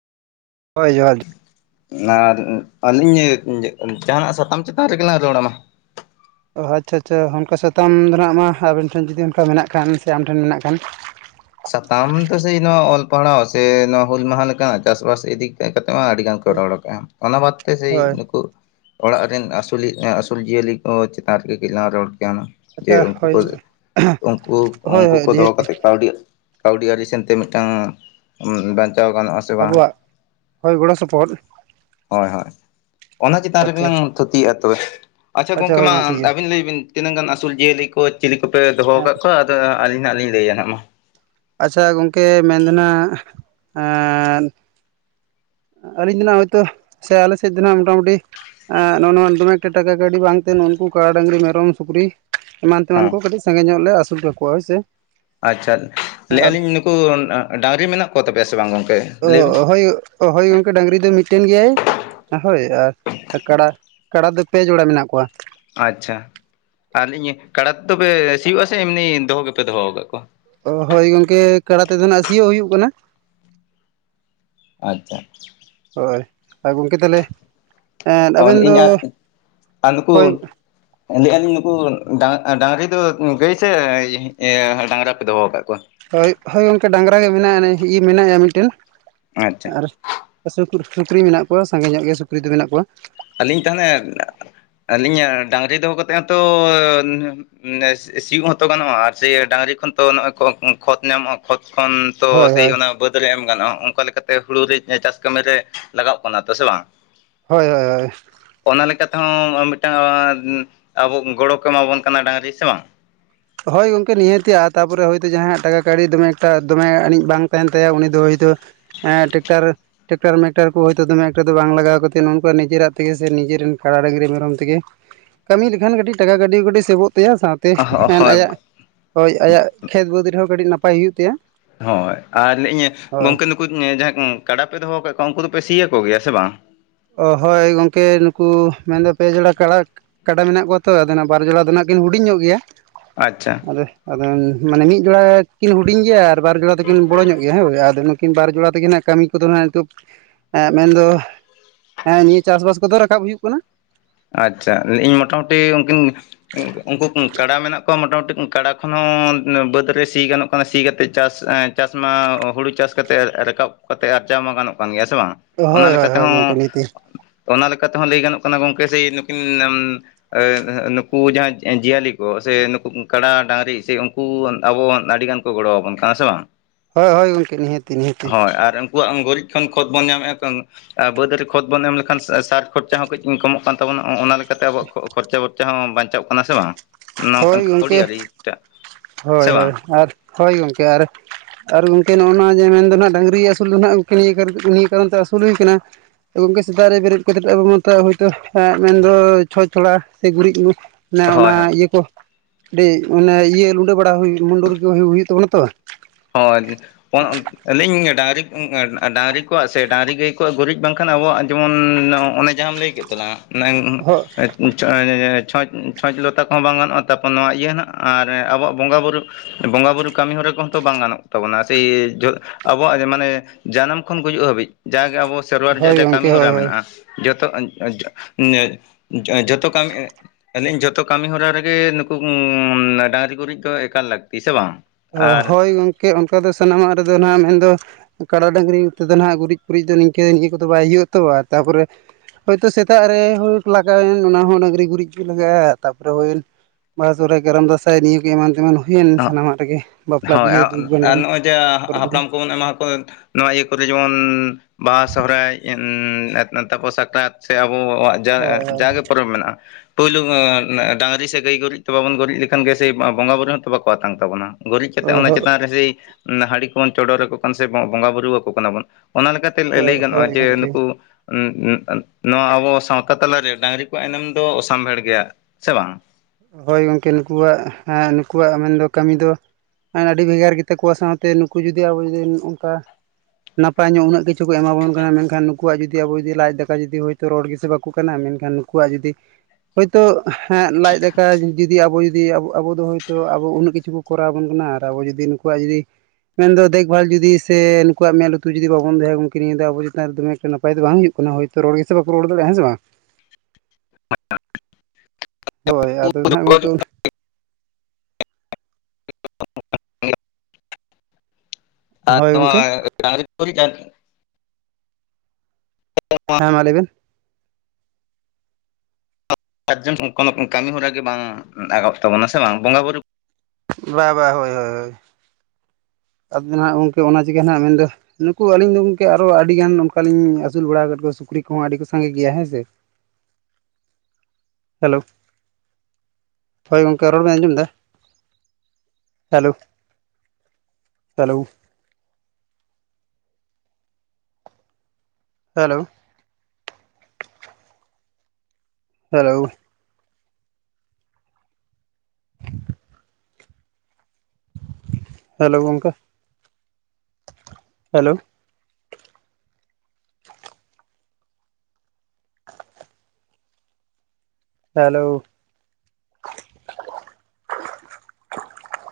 ᱦᱳᱭ ᱡᱚᱦᱟᱨ ᱵᱟᱨ ᱟᱹᱞᱤᱧ ᱡᱟᱦᱟᱱᱟᱜ ᱥᱟᱛᱟᱢ ᱪᱮᱛᱟᱱ ᱨᱮᱜᱮ ᱞᱟᱝ ᱨᱚᱲᱟ ᱢᱟᱦ᱾ ᱚ ᱟᱪᱪᱷᱟ ᱟᱪᱪᱷᱟ ᱚᱱᱠᱟ ᱥᱟᱛᱟᱢ ᱫᱚ ᱱᱟᱦᱜ ᱢᱟ ᱟᱵᱤᱱ ᱴᱷᱮᱱ ᱡᱩᱫᱤ ᱚᱱᱠᱟ ᱢᱮᱱᱟᱜ ᱠᱷᱟᱱ ᱥᱮ ᱟᱢ ᱴᱷᱮᱱ ᱢᱮᱱᱟᱜ ᱠᱷᱟᱱ ᱥᱟᱛᱟᱢ ᱫᱚ ᱥᱮᱭ ᱱᱚᱣᱟ ᱚᱞ ᱯᱟᱲᱦᱟᱣ ᱥᱮ ᱱᱚᱣᱟ ᱦᱩᱞ ᱢᱟᱦᱟ ᱞᱮᱠᱟᱱᱟᱜ ᱪᱟᱥᱵᱟᱥ ᱤᱫᱤ ᱠᱟᱛᱮᱜ ᱢᱟ ᱟᱹᱰᱤ ᱜᱟᱱ ᱠᱚ ᱨᱚᱲ ᱠᱟᱜᱟ ᱚᱱᱟ ᱵᱟᱫ ᱛᱮ ᱥᱮᱭ ᱦᱳᱭ ᱱᱩᱠᱩ ᱚᱲᱟᱜ ᱨᱮᱱ ᱟᱹᱥᱩᱞᱤᱡ ᱮ ᱟᱹᱥᱩᱞ ᱡᱤᱭᱟᱹᱞᱤ ᱠᱚ ᱪᱮᱛᱟᱱ ᱨᱮᱜᱮ ᱠᱤ ᱞᱟᱝ ᱨᱚᱲ ᱠᱮᱭᱟ ᱢᱟ ᱡᱮ ᱟᱪᱪᱷᱟ ᱩᱱᱠᱩ ᱦᱳᱭ ᱠᱚ ᱩᱝᱠᱩ ᱦᱳᱭ ᱩᱝᱠᱩ ᱦᱳᱭ ᱠᱚᱫᱚ ᱱᱤᱦᱟᱹᱛᱤ ᱠᱟᱛᱮᱜ ᱠᱟᱹᱣᱰᱤ ᱠᱟᱹᱣᱰᱤ ᱟᱹᱨᱤ ᱥᱮᱱᱛᱮ ᱢᱤᱫᱴᱟᱝ ᱵᱟᱧᱪᱟᱣ ᱜᱟᱱᱚᱜᱼᱟ ᱥᱮ ᱵᱟᱝ ᱟᱵᱚᱣᱟᱜ ᱦᱚᱭ ᱜᱚᱲᱚ ᱥᱚᱯ ᱦᱳᱭ ᱦᱳᱭ ᱚᱱᱟ ᱪᱮᱛᱟᱱ ᱨᱮᱜᱮ ᱟᱪᱪᱷᱟ ᱞᱟᱝ ᱛᱷᱩᱛᱤᱭᱟ ᱛᱚᱵᱮ᱾ ᱟᱪᱪᱷᱟ ᱜᱚᱝᱠᱮ ᱢᱟ ᱟᱹᱵᱤᱱ ᱞᱟᱹᱭ ᱵᱤᱱ ᱛᱤᱱᱟᱹᱝ ᱜᱟᱱ ᱟᱹᱥᱩᱞ ᱡᱤᱭᱟᱹᱞᱤ ᱠᱚ ᱪᱤᱞᱤ ᱠᱚᱯᱮ ᱫᱚᱦᱚᱸ ᱜᱮᱭᱟ ᱣᱟᱠᱟᱜ ᱠᱚᱣᱟ? ᱟᱹᱞᱤᱧᱟᱜ ᱱᱟᱦᱜ ᱞᱤᱧ ᱞᱟᱹᱭᱟᱱᱟᱜ ᱢᱟ᱾ ᱟᱪᱪᱷᱟ ᱜᱚᱝᱠᱮ ᱢᱮᱱ ᱫᱚᱱᱟᱜ ᱟᱻ ᱟᱹᱞᱤᱧ ᱫᱚ ᱱᱟᱜ ᱦᱳᱭᱛᱳ ᱥᱮ ᱟᱞᱮ ᱥᱮᱫ ᱫᱚ ᱱᱟᱜ ᱢᱚᱴᱟ ᱢᱩᱴᱤ ᱜᱚ ᱱᱚᱜᱚ ᱱᱚᱣᱟ ᱫᱚᱢᱮ ᱴᱮ ᱴᱟᱠᱟ ᱠᱟᱹᱣᱰᱤ ᱵᱟᱝᱛᱮ ᱩᱱᱠᱩ ᱠᱟᱲᱟ ᱰᱟᱝᱨᱤ ᱢᱮᱨᱚᱢ ᱥᱩᱠᱨᱤ ᱮᱢᱟᱱ ᱛᱮᱢᱟᱱ ᱠᱚ ᱦᱮᱸ ᱠᱟᱹᱴᱤᱡ ᱥᱟᱸᱜᱮ ᱧᱚᱜ ᱞᱮ ᱟᱹᱥᱩᱞ ᱠᱟᱠᱚᱣᱟ ᱦᱳᱭ ᱥᱮ᱾ ᱟᱪᱪᱷᱟ ᱞᱟᱹᱭ ᱟᱨ ᱮᱜᱟ ᱞᱤᱧ ᱱᱩᱠᱩ ᱰᱟᱝᱨᱤ ᱢᱮᱱᱟᱜ ᱠᱚ ᱛᱟᱯᱮᱭᱟ ᱥᱮ ᱵᱟᱝ ᱜᱚᱝᱠᱮ? ᱚ ᱞᱟᱹᱭ ᱵᱤᱱ ᱦᱳᱭ ᱦᱳᱭ ᱜᱚᱝᱠᱮ ᱰᱟᱝᱨᱤ ᱫᱚ ᱢᱤᱫᱴᱮᱱ ᱜᱮᱭᱟᱭ ᱦᱳᱭ ᱟᱨ ᱠᱟᱲᱟ ᱠᱟᱰᱟ ᱫᱚ ᱯᱮ ᱡᱚᱲᱟ ᱢᱮᱱᱟᱜ ᱠᱚᱣᱟ ᱟᱪᱪᱷᱟ ᱟᱨ ᱤᱧᱟᱜ ᱠᱟᱲᱟᱠ ᱛᱚᱵᱮ ᱥᱤᱭᱩᱜᱼᱟ ᱥᱮ ᱮᱢᱱᱤ ᱫᱚᱦᱚᱸ ᱜᱮᱯᱮ ᱫᱚᱦᱚ ᱟᱠᱟᱫ ᱠᱚᱣᱟ? ᱚ ᱦᱳᱭ ᱜᱚᱝᱠᱮ ᱠᱟᱲᱟ ᱛᱮᱫᱚ ᱱᱟᱜ ᱥᱤᱭᱚᱜ ᱦᱩᱭᱩᱜ ᱠᱟᱱᱟ᱾ ᱟᱪᱪᱷᱟ, ᱦᱳᱭ ᱟᱨ ᱜᱚᱝᱠᱮ ᱛᱟᱦᱚᱞᱮ ᱮᱫ ᱚ ᱟᱵᱮᱱ ᱤᱧ ᱫᱚ ᱟᱨ ᱦᱳᱭ᱾ ᱞᱟᱹᱭᱮᱜ-ᱟ ᱞᱤᱧ ᱱᱩᱠᱩ ᱰᱟᱝ ᱰᱟᱝᱨᱤ ᱫᱚ ᱜᱟᱹᱭ ᱥᱮ ᱰᱟᱝᱨᱟ ᱯᱮ ᱫᱚᱦᱚᱸ ᱟᱠᱟᱫ ᱠᱚᱣᱟ? ᱦᱳᱭ ᱦᱳᱭ ᱜᱚᱝᱠᱮ ᱰᱟᱝᱨᱟ ᱜᱮ ᱢᱮᱱᱟᱭᱟ ᱤᱭᱟᱹ ᱢᱮᱱᱟᱭᱟ ᱢᱤᱜᱴᱟᱹ ᱟᱪᱪᱷᱟ ᱟᱨ ᱥᱩᱠᱨᱤ ᱥᱩᱠᱨᱤ ᱢᱮᱱᱟᱜ ᱠᱚᱣᱟ ᱥᱟᱸᱜᱮ ᱧᱚᱜ ᱜᱮ ᱥᱩᱠᱨᱤ ᱫᱚ ᱢᱮᱱᱟᱜ ᱠᱚᱣᱟ᱾ ᱟᱹᱞᱤᱧ ᱛᱟᱦᱚᱞᱮ ᱟᱹᱞᱤᱧᱟᱜ ᱰᱟᱝᱨᱤ ᱫᱚᱦᱚᱸ ᱠᱟᱛᱮᱜ ᱦᱚᱛᱚ ᱱᱮᱥ ᱤᱥᱤᱢ ᱦᱚᱸᱛᱚ ᱜᱟᱱᱚᱜᱼᱟ ᱟᱨ ᱥᱮ ᱰᱟᱝᱨᱤ ᱠᱷᱚᱱ ᱛᱚ ᱱᱚᱜᱚᱭ ᱠᱚ ᱠᱷᱚᱛ ᱧᱟᱢᱚᱜᱼᱟ ᱠᱷᱚᱛ ᱠᱷᱚᱱ ᱛᱚ ᱦᱳᱭ ᱥᱮᱭ ᱦᱳᱭ ᱚᱱᱟ ᱵᱟᱹᱫᱽ ᱨᱮ ᱮᱢ ᱜᱟᱱᱚᱜᱼᱟ ᱚᱱᱠᱟ ᱞᱮᱠᱟᱛᱮ ᱦᱩᱲᱩ ᱨᱮ ᱡᱮ ᱪᱟᱥ ᱠᱟᱹᱢᱤ ᱨᱮ ᱞᱟᱜᱟᱣ ᱠᱟᱱᱟ ᱛᱚ ᱥᱮ ᱵᱟᱝ? ᱦᱳᱭ ᱦᱳᱭ ᱦᱳᱭ᱾ ᱚᱱᱟ ᱞᱮᱠᱟ ᱛᱮᱦᱚᱸ ᱢᱟᱹ ᱢᱤᱜᱴᱟᱝ ᱟᱵᱚ ᱜᱚᱲᱚ ᱠᱚ ᱮᱢᱟᱵᱚᱱ ᱠᱟᱱᱟ ᱰᱟᱝᱨᱤ ᱥᱮ ᱵᱟᱝ? ᱦᱳᱭ ᱜᱚᱝᱠᱮ ᱱᱤᱦᱟᱹᱛᱤ ᱟᱨ ᱛᱟᱯᱚᱨᱮ ᱦᱳᱭᱛᱚ ᱡᱟᱦᱟᱸᱭᱟᱜ ᱴᱟᱠᱟ ᱠᱟᱲᱤ ᱫᱚᱢᱮ ᱮᱠᱴᱟ ᱫᱚᱢᱮ ᱟᱹᱱᱤᱡ ᱵᱟᱝ ᱛᱟᱦᱮᱱ ᱛᱟᱭᱟ ᱩᱱᱤ ᱫᱚ ᱦᱳᱭᱛᱚ ᱦᱮᱸ ᱴᱮᱠᱴᱟᱨ ᱴᱮᱠᱴᱟᱨ ᱢᱮᱠᱴᱟᱨ ᱠᱚ ᱦᱚᱭᱛᱳ ᱫᱚᱢᱮ ᱮᱠᱴᱟ ᱫᱚ ᱵᱟᱝ ᱞᱟᱜᱟᱣ ᱠᱷᱟᱛᱤᱨ ᱱᱚᱝᱠᱟᱱ ᱱᱤᱡᱮᱨᱟᱜ ᱛᱤᱥᱮᱢ ᱤᱭᱟᱛ ᱨᱮ ᱦᱚᱸ ᱠᱟᱲᱟ ᱰᱟᱝᱨᱤ ᱢᱮᱨᱚᱢ ᱛᱮᱜᱮ ᱠᱟᱹᱢᱤ ᱞᱮᱠᱷᱟᱱ ᱠᱟᱹᱴᱤᱡ ᱴᱟᱠᱟ ᱜᱟᱹᱰᱤ ᱜᱟᱹᱰᱤ ᱥᱮᱵᱚᱜ ᱛᱟᱭᱟ ᱥᱟᱶᱛᱮ ᱦᱳᱭ ᱟᱭᱟᱜ ᱦᱳᱭ ᱟᱭᱟᱜ ᱠᱷᱮᱛ ᱵᱟᱹᱫᱽ ᱨᱮᱦᱚᱸ ᱠᱟᱹᱴᱤᱡ ᱱᱟᱯᱟᱭ ᱦᱩᱭᱩᱜ ᱛᱟᱭᱟ᱾ ᱦᱳᱭ ᱟᱨ ᱞᱤᱭᱟᱹ ᱦᱳᱭ ᱜᱚᱝᱠᱮ ᱱᱩᱠᱩ ᱡᱟᱦᱟᱸᱭ ᱠᱟᱰᱟ ᱯᱮ ᱫᱚᱦᱚᱸᱣ ᱠᱟᱜ ᱠᱚᱣᱟ ᱩᱱᱠᱩ ᱫᱚᱯᱮ ᱥᱤ ᱭᱟᱠᱚ ᱜᱮᱭᱟ ᱥᱮ ᱵᱟᱝ? ᱚ ᱦᱳᱭ ᱜᱚᱝᱠᱮ ᱱᱩᱠᱩ ᱢᱮᱱᱫᱚ ᱯᱮ ᱡᱚᱲᱟ ᱠᱟᱲᱟ ᱠᱟᱰᱟ ᱢᱮᱱᱟᱜ ᱠᱚᱣᱟ ᱛᱚ ᱟᱫᱚ ᱱᱟ ᱵᱟᱨ ᱡᱚᱲᱟ ᱫᱚ ᱱᱟᱜ ᱠᱤᱱ ᱦᱩᱰᱤᱧ ᱧᱚᱜ ᱜᱮᱭᱟ᱾ ᱟᱪᱪᱷᱟ ᱟᱫᱚ ᱢᱟᱱᱮ ᱢᱤᱜ ᱡᱚᱲᱟ ᱠᱤᱱ ᱦᱩᱰᱤᱧ ᱜᱮᱭᱟ ᱟᱨ ᱵᱟᱨ ᱡᱚᱲᱟ ᱫᱚᱠᱤᱱ ᱵᱚᱲᱚ ᱧᱚᱜ ᱜᱮᱭᱟ ᱦᱮᱸ ᱟᱫᱚ ᱱᱩᱠᱤᱱ ᱵᱟᱨ ᱡᱚᱲᱟ ᱛᱮᱜᱮ ᱱᱟᱜ ᱠᱟᱹᱢᱤ ᱠᱚᱫᱚ ᱱᱟᱦᱟᱸᱜ ᱱᱤᱛᱚᱜ ᱢᱮᱱᱫᱚ ᱦᱮᱸ ᱱᱤᱭᱟᱹ ᱪᱟᱥᱵᱟᱥ ᱠᱚᱫᱚ ᱨᱟᱠᱟᱵ ᱦᱩᱭᱩᱜ ᱠᱟᱱᱟ᱾ ᱟᱪᱪᱷᱟ ᱤᱧ ᱢᱚᱴᱟ ᱢᱩᱴᱤ ᱩᱱᱠᱤᱱ ᱩᱱᱠᱩ ᱠᱩᱱ ᱛᱟᱲᱟᱢ ᱢᱮᱱᱟ ᱠᱚ ᱢᱚᱴᱟ ᱢᱩᱴᱤᱢ ᱠᱟᱰᱟ ᱠᱚᱦᱚᱸ ᱚᱱᱮ ᱵᱟᱹᱫᱽ ᱨᱮ ᱥᱤ ᱜᱟᱱᱚᱜ ᱠᱟᱱᱟ ᱥᱤ ᱠᱟᱛᱮᱜ ᱪᱟᱥ ᱪᱟᱥᱢᱟ ᱦᱩᱲᱩ ᱪᱟᱥ ᱠᱟᱛᱮ ᱨᱟᱠᱟᱵ ᱠᱟᱛᱮ ᱟᱨᱡᱟᱣ ᱢᱟ ᱜᱟᱱᱚᱜ ᱠᱟᱱ ᱜᱮᱭᱟ ᱥᱮ ᱵᱟᱝ ᱚᱱᱟ ᱦᱳᱭ ᱞᱮᱠᱟ ᱦᱳᱭ ᱦᱳᱭ ᱜᱚᱝᱠᱮ ᱛᱮᱦᱚᱸ ᱾ ᱱᱤᱦᱟᱹᱛᱤ ᱚᱱᱟ ᱞᱮᱠᱟ ᱛᱮᱦᱚᱸ ᱞᱟᱹᱭ ᱜᱟᱱᱚᱜ ᱠᱟᱱᱟ ᱜᱚᱝᱠᱮ ᱡᱮ ᱱᱩᱠᱤᱱ ᱾ ᱱᱩᱠᱩ ᱡᱟᱦᱟᱸ ᱡᱤᱭᱟᱹᱞᱤ ᱠᱚ ᱥᱮ ᱱᱩ ᱠᱟᱰᱟ ᱰᱟᱝᱨᱤ ᱥᱮ ᱾ ᱟᱵᱚ ᱟᱹᱰᱤᱜᱟᱱ ᱠᱚ ᱜᱚᱲᱚ ᱟᱵᱚᱱ ᱠᱟᱱᱟ ᱥᱮ ᱵᱟᱝ ᱾ ᱦᱳᱭ ᱦᱳ ᱜᱚᱢᱠᱮ ᱱᱤᱦᱟᱹᱛᱤ ᱱᱤᱦᱟᱹᱛᱤ ᱾ ᱦᱳᱭ ᱟᱨ ᱱᱩᱠᱩᱣᱟᱜ ᱜᱩᱨᱤᱡ ᱠᱷᱚᱱ ᱠᱷᱚᱛ ᱵᱚᱱ ᱧᱟᱢᱮᱫᱼᱟ ᱵᱟᱹᱫ ᱨᱮ ᱠᱷᱚᱛ ᱵᱚᱱ ᱮᱢ ᱞᱮᱠᱷᱟᱱ ᱥᱟᱨ ᱠᱷᱚᱨᱪᱟ ᱦᱚᱸ ᱠᱟᱹᱡ ᱠᱚᱢᱚᱜ ᱠᱟᱱᱟ ᱾ ᱠᱟᱱ ᱛᱟᱵᱚᱱᱟ ᱚᱱᱟ ᱞᱮᱠᱟᱛᱮ ᱟᱵᱚᱣᱟᱜ ᱠᱷᱚᱨᱪᱟᱵᱚᱨᱪᱟ ᱦᱚᱸ ᱵᱟᱧᱪᱟᱜ ᱠᱟᱱᱟ ᱥᱮ ᱵᱟᱝ ᱾ ᱦᱳᱭ ᱜᱚᱢᱠᱮ ᱦᱳᱭ ᱥᱮ ᱦᱳᱭ ᱵᱟᱝ ᱟᱨ ᱦᱳᱭ ᱜᱚᱢᱠᱮ ᱟᱨ ᱟᱨ ᱜᱚᱢᱠᱮ ᱱᱚᱜᱼᱚᱭ ᱡᱮ ᱢᱮᱱᱫᱚ ᱦᱟᱸᱜ ᱰᱟᱝᱨᱤ ᱟᱹᱥᱩᱞ ᱫᱚ ᱦᱟᱸᱜ ᱱᱤᱭᱟᱹ ᱱᱤᱭᱟᱹ ᱠᱟᱨᱚᱱ ᱛᱮ ᱟᱹᱥᱩᱞ ᱦᱩᱭ ᱠᱟᱱᱟ ᱾ ᱜᱚᱝᱠᱮ ᱥᱮᱛᱟᱜ ᱨᱮ ᱵᱮᱨᱮᱫ ᱠᱟᱛᱮᱜ ᱟᱵᱚ ᱦᱳᱭᱛᱳ ᱢᱮᱱᱫᱚ ᱪᱷᱚᱪ ᱪᱷᱚᱲᱟ ᱥᱮ ᱜᱩᱨᱤᱡ ᱾ ᱮ ᱦᱳᱭ ᱚᱱᱟ ᱦᱳᱭ ᱤᱭᱟᱹ ᱠᱚ ᱟᱹᱰᱤ ᱚᱱᱮ ᱤᱭᱟᱹ ᱞᱩᱸᱰᱟᱹ ᱵᱟᱲᱟ ᱦᱩᱭ ᱢᱩᱰᱩᱨ ᱦᱩᱭᱩᱜ ᱛᱟᱵᱚᱱᱟ ᱛᱚ ᱾ [inaudible] ᱟᱹᱞᱤᱧ ᱰᱟᱝᱨᱤ ᱰᱟᱝᱨᱤ ᱠᱚᱣᱟᱜ ᱥᱮ ᱰᱟᱝᱨᱤ ᱜᱟᱹᱭ ᱠᱚᱣᱟᱜ ᱜᱩᱨᱤᱡ ᱵᱟᱝᱠᱷᱟᱱ ᱟᱵᱚᱣᱟᱜ ᱡᱮᱢᱚᱱ ᱚᱱᱮ ᱡᱟᱦᱟᱸ ᱞᱟᱹᱭ ᱾ [unintelligible] ᱪᱷᱚᱸᱪ ᱪᱷᱚᱸᱪ ᱞᱚᱛᱟ ᱠᱚᱦᱚᱸ ᱵᱟᱝ ᱜᱟᱱᱚᱜᱼᱟ ᱛᱟᱯᱚᱨ ᱱᱚᱣᱟ ᱤᱭᱟᱹ ᱱᱟᱦᱟᱜ ᱟᱨ ᱟᱵᱚᱣᱟᱜ ᱵᱚᱸᱜᱟᱼ ᱵᱩᱨᱩ ᱾ ᱵᱚᱸᱜᱟ ᱵᱩᱨᱩ ᱠᱟᱹᱢᱤ ᱦᱚᱨᱟ ᱠᱚ ᱾ ᱵᱟᱝ ᱜᱟᱱᱚᱜ ᱛᱟᱵᱚᱱᱟ ᱥᱮ ᱟᱵᱚᱣᱟᱜ ᱢᱟᱱᱮ ᱡᱟᱱᱟᱢ ᱠᱷᱚᱱ ᱜᱩᱡᱩᱜ ᱦᱟᱹᱵᱤᱡ ᱡᱟᱜᱮ ᱟᱵᱚ ᱾ ᱥᱮᱨᱣᱟ ᱦᱳᱭ ᱨᱮᱭᱟᱜ ᱡᱟᱦᱟ ᱜᱚᱝᱠᱮ ᱠᱟᱹᱢᱤ ᱦᱳᱭ ᱦᱚᱨᱟ ᱦᱳᱭ ᱢᱮᱱᱟᱜᱼᱟ ᱡᱚ [inaudible] ᱡᱷᱚᱛᱚ ᱠᱟᱹᱢᱤ ᱾ ᱟᱹᱞᱤᱧ ᱡᱷᱚᱛᱚ ᱠᱟᱹᱢᱤ ᱦᱚᱨᱟ ᱨᱮᱜᱮ ᱱᱩᱠᱩ [inaudible] ᱰᱟᱝᱨᱤ ᱜᱩᱨᱤᱡ ᱫᱚ ᱮᱠᱟᱞ ᱞᱟᱹᱠᱛᱤ ᱥᱮ ᱵᱟᱝ ᱾ ᱦᱳᱭ ᱜᱚᱢᱠᱮ ᱚᱱᱠᱟ ᱫᱚ ᱥᱟᱱᱟᱢᱟᱜ ᱨᱮᱫᱚ ᱱᱟᱜ ᱢᱮᱱᱫᱚ ᱾ ᱠᱟᱰᱟ ᱰᱟᱹᱝᱨᱤ ᱛᱮᱫᱚ ᱱᱟᱦᱟᱜ ᱜᱩᱨᱤᱡ ᱜᱩᱨᱤᱡ ᱫᱚ ᱱᱤᱝᱠᱟᱹ ᱱᱤᱠᱟᱹ ᱠᱚᱫᱚ ᱵᱟᱭ ᱦᱩᱭᱩᱜᱼᱟ ᱛᱚ ᱛᱟᱯᱚᱨᱮ ᱾ ᱦᱳᱭᱛᱳ ᱥᱮᱛᱟᱜ ᱨᱮ ᱞᱟᱜᱟᱣᱮᱱ ᱚᱱᱟ ᱰᱟᱝᱨᱤ ᱜᱩᱨᱤᱡ ᱜᱮ ᱞᱟᱜᱟᱜᱼᱟ ᱛᱟᱯᱚᱨᱮ ᱦᱩᱭᱮᱱ ᱾ ᱵᱟᱦᱟ ᱥᱚᱦᱚᱨᱟᱭ ᱠᱟᱨᱟᱢ ᱫᱟᱥᱟᱸᱭ ᱱᱤᱭᱟᱹ ᱠᱚ ᱮᱢᱟᱱ ᱛᱮᱢᱟᱱ ᱦᱩᱭᱮᱱ ᱥᱟᱱᱟᱢᱟᱜ ᱾ ᱦᱳᱭ ᱟᱨ ᱱᱚᱜᱼᱚᱭ ᱡᱮ ᱠᱚᱨᱮ ᱦᱚᱸ ᱦᱟᱯᱲᱟᱢ ᱠᱚᱵᱚᱱ ᱮᱢᱟ ᱠᱚ ᱱᱚᱣᱟ ᱤᱭᱟᱹ ᱠᱚᱨᱮ ᱡᱮᱢᱚᱱ ᱵᱟᱦᱟ ᱥᱚᱦᱨᱟᱭ ᱛᱟᱨᱯᱚᱨ ᱥᱟᱠᱨᱟᱛ ᱥᱮ ᱟᱵᱚᱣᱟᱜ ᱾ ᱦᱳᱭ ᱡᱟ ᱡᱟᱜᱮ ᱯᱚᱨᱚᱵᱽ ᱢᱮᱱᱟᱜᱼᱟ ᱯᱳᱭᱞᱳ ᱰᱟᱝᱨᱤ ᱥᱮ ᱜᱟᱹᱭ ᱜᱩᱨᱤᱡ ᱛᱮ ᱵᱟᱵᱚᱱ ᱜᱩᱨᱤᱡ ᱞᱮᱠᱷᱟᱱ ᱜᱮ ᱵᱚᱸᱜᱟ ᱵᱩᱨᱩ ᱦᱚᱸ ᱾ ᱵᱟᱠᱚ ᱟᱛᱟᱝ ᱛᱟᱵᱚᱱᱟ ᱜᱩᱨᱤᱡ ᱠᱟᱛᱮᱜ ᱚᱱᱟ ᱦᱳᱭ ᱪᱮᱛᱟᱱ ᱨᱮ ᱥᱮ ᱾ ᱦᱟᱺᱰᱤ ᱠᱚᱵᱚᱱ ᱪᱚᱰᱚᱨ ᱟᱠᱚ ᱠᱟᱱᱟ ᱥᱮ ᱵᱚᱸᱜᱟ ᱵᱩᱨᱩ ᱟᱠᱚ ᱠᱟᱱᱟ ᱵᱚᱱ ᱚᱱᱟ ᱞᱮᱠᱟᱛᱮ ᱛᱮ ᱞᱟᱹᱭ ᱦᱳᱭ ᱜᱟᱱᱚᱜᱼᱟ ᱡᱮ ᱜᱚᱢᱠᱮ ᱱᱩᱠᱩ [inaudible] ᱱᱚᱣᱟ ᱟᱵᱚ ᱥᱟᱶᱛᱟ ᱛᱟᱞᱟᱨᱮ ᱰᱟᱝᱨᱤ ᱠᱚᱣᱟᱜ ᱮᱱᱮᱢ ᱫᱚ ᱥᱟᱢᱵᱷᱮᱲ ᱜᱮᱭᱟ ᱥᱮ ᱵᱟᱝ ᱾ ᱦᱳᱭ ᱜᱚᱢᱠᱮ ᱱᱩᱠᱩᱣᱟᱜ ᱦᱮᱸ ᱱᱩᱠᱩᱣᱟᱜ ᱢᱮᱱᱫᱚ ᱠᱟᱹᱢᱤ ᱫᱚ ᱾ ᱟᱹᱰᱤ ᱵᱷᱮᱜᱟᱨ ᱜᱮᱛᱟ ᱠᱚᱣᱟ ᱥᱟᱶᱛᱮ ᱱᱩᱠᱩ ᱡᱩᱫᱤ ᱟᱵᱚ ᱡᱩᱫᱤ ᱱᱚ ᱱᱚᱝᱠᱟ ᱾ ᱱᱟᱯᱟᱭ ᱧᱚᱜ ᱩᱱᱟᱹᱜ ᱠᱤᱪᱷᱩ ᱮᱢᱟᱵᱚᱱ ᱠᱟᱱᱟ ᱢᱮᱱᱠᱷᱟᱱ ᱱᱩᱠᱩᱣᱟᱜ ᱡᱩᱫᱤ ᱟᱵᱚ ᱡᱩᱫᱤ ᱞᱟᱡ ᱫᱟᱠᱟ ᱡᱩᱫᱤ ᱦᱳᱭ ᱾ ᱨᱚᱲ ᱜᱮᱥᱮ ᱵᱟᱠᱚ ᱠᱟᱱᱟ ᱢᱮᱱᱠᱷᱟᱱ ᱱᱩᱠᱩᱣᱟᱜ ᱡᱩᱫᱤ ᱦᱳᱭᱛᱳ ᱞᱟᱡ ᱫᱟᱠ᱾ ᱠᱟ ᱡᱩᱫᱤ ᱟᱵᱚ ᱡᱩᱫᱤ ᱟᱵᱚ ᱫᱚ ᱦᱚᱭᱛᱳ ᱟᱵᱚ ᱩᱱᱟᱹᱜ ᱠᱤᱪᱷᱩ ᱠᱚᱨᱟᱣ ᱵᱚᱱ ᱠᱟᱱᱟ ᱟᱨ ᱟᱵᱚ ᱡᱩᱫᱤ ᱱᱩᱠᱩᱣᱟᱜ ᱡᱩᱫᱤ ᱾ ᱢᱮᱱ ᱫᱚ ᱫᱮᱠᱵᱷᱟᱞ ᱡᱩᱫᱤ ᱥᱮ ᱱᱩᱠᱩᱣᱟᱜ ᱢᱮᱫ ᱞᱩᱛᱩᱨ ᱡᱩᱫᱤ ᱵᱟᱵᱚᱱ ᱫᱚᱦᱭᱟᱵᱚᱱ ᱠᱤᱨᱤᱧ ᱫᱟ ᱟᱵᱚ ᱪᱮᱛᱟᱱ ᱨᱮ ᱫᱚᱢᱮ ᱮᱠᱴᱟ ᱱᱟᱯᱟᱭ ᱫᱚ ᱵᱟᱝ ᱦᱩᱭᱩᱜᱼᱟ ᱾ ᱛᱮᱱᱟ ᱦᱳᱭᱛᱳ ᱨᱚᱲ ᱜᱮᱥᱮ ᱵᱟᱠᱚ ᱨᱚᱲ ᱫᱟᱲᱮᱜᱼᱟ ᱦᱮᱸ ᱵᱟᱝ ᱾ [inaudible] ᱦᱳᱭ ᱟᱫᱚ ᱱᱟᱦᱟᱜ ᱚᱱᱠᱟ ᱾ [inaudible] ᱟᱨ ᱦᱳᱭ ᱱᱚᱣᱟ ᱜᱚᱢᱠᱮ ᱰᱟᱹᱝᱨᱤ [unintelligible] [inaudible] ᱦᱮᱸ ᱢᱟ ᱞᱟᱹᱭ ᱵᱮᱱ? ᱪᱟᱨᱡᱚᱱ ᱠᱚᱱᱳ ᱠᱟᱹᱢᱤ ᱦᱚᱨᱟ ᱜᱮ ᱵᱟᱝ ᱟᱨᱟᱢᱵᱚᱜ ᱛᱟᱵᱚᱱᱟ ᱥᱮ ᱵᱟᱝ ᱵᱚᱸᱜᱟ ᱵᱩᱨᱩ ᱵᱟ ᱵᱟ ᱦᱳᱭ ᱦᱳᱭ ᱟᱫᱚ ᱱᱟᱜ ᱜᱚᱢᱠᱮ ᱚᱱᱟ ᱪᱤᱠᱟᱹ ᱱᱟᱦᱟᱜ ᱟᱵᱮᱱᱫᱚ ᱱᱩᱠᱩ ᱟᱹᱞᱤᱧ ᱫᱚ ᱜᱚᱢᱠᱮ ᱟᱨᱚ ᱟᱹᱰᱤ ᱜᱟᱱ ᱚᱱᱠᱟᱞᱤᱧ ᱟᱹᱥᱩᱞ ᱵᱟᱲᱟ ᱟᱠᱟᱫ ᱠᱚᱣᱟ ᱥᱩᱠᱨᱤ ᱠᱚᱦᱚᱸ ᱟᱹᱰᱤ ᱠᱚ ᱥᱟᱸᱜᱮ ᱜᱮᱭᱟ ᱦᱮᱸ ᱥᱮ ᱦᱮᱞᱳ ᱦᱳᱭ ᱜᱚᱢᱠᱮ ᱨᱚᱲ ᱵᱮᱱ ᱟᱸᱡᱚᱢ ᱫᱟ hello hello hello hello [inaudible] hello ᱜᱚᱝᱠᱮ ᱦᱮᱞᱳ [inaudible] ᱦᱮᱞᱳ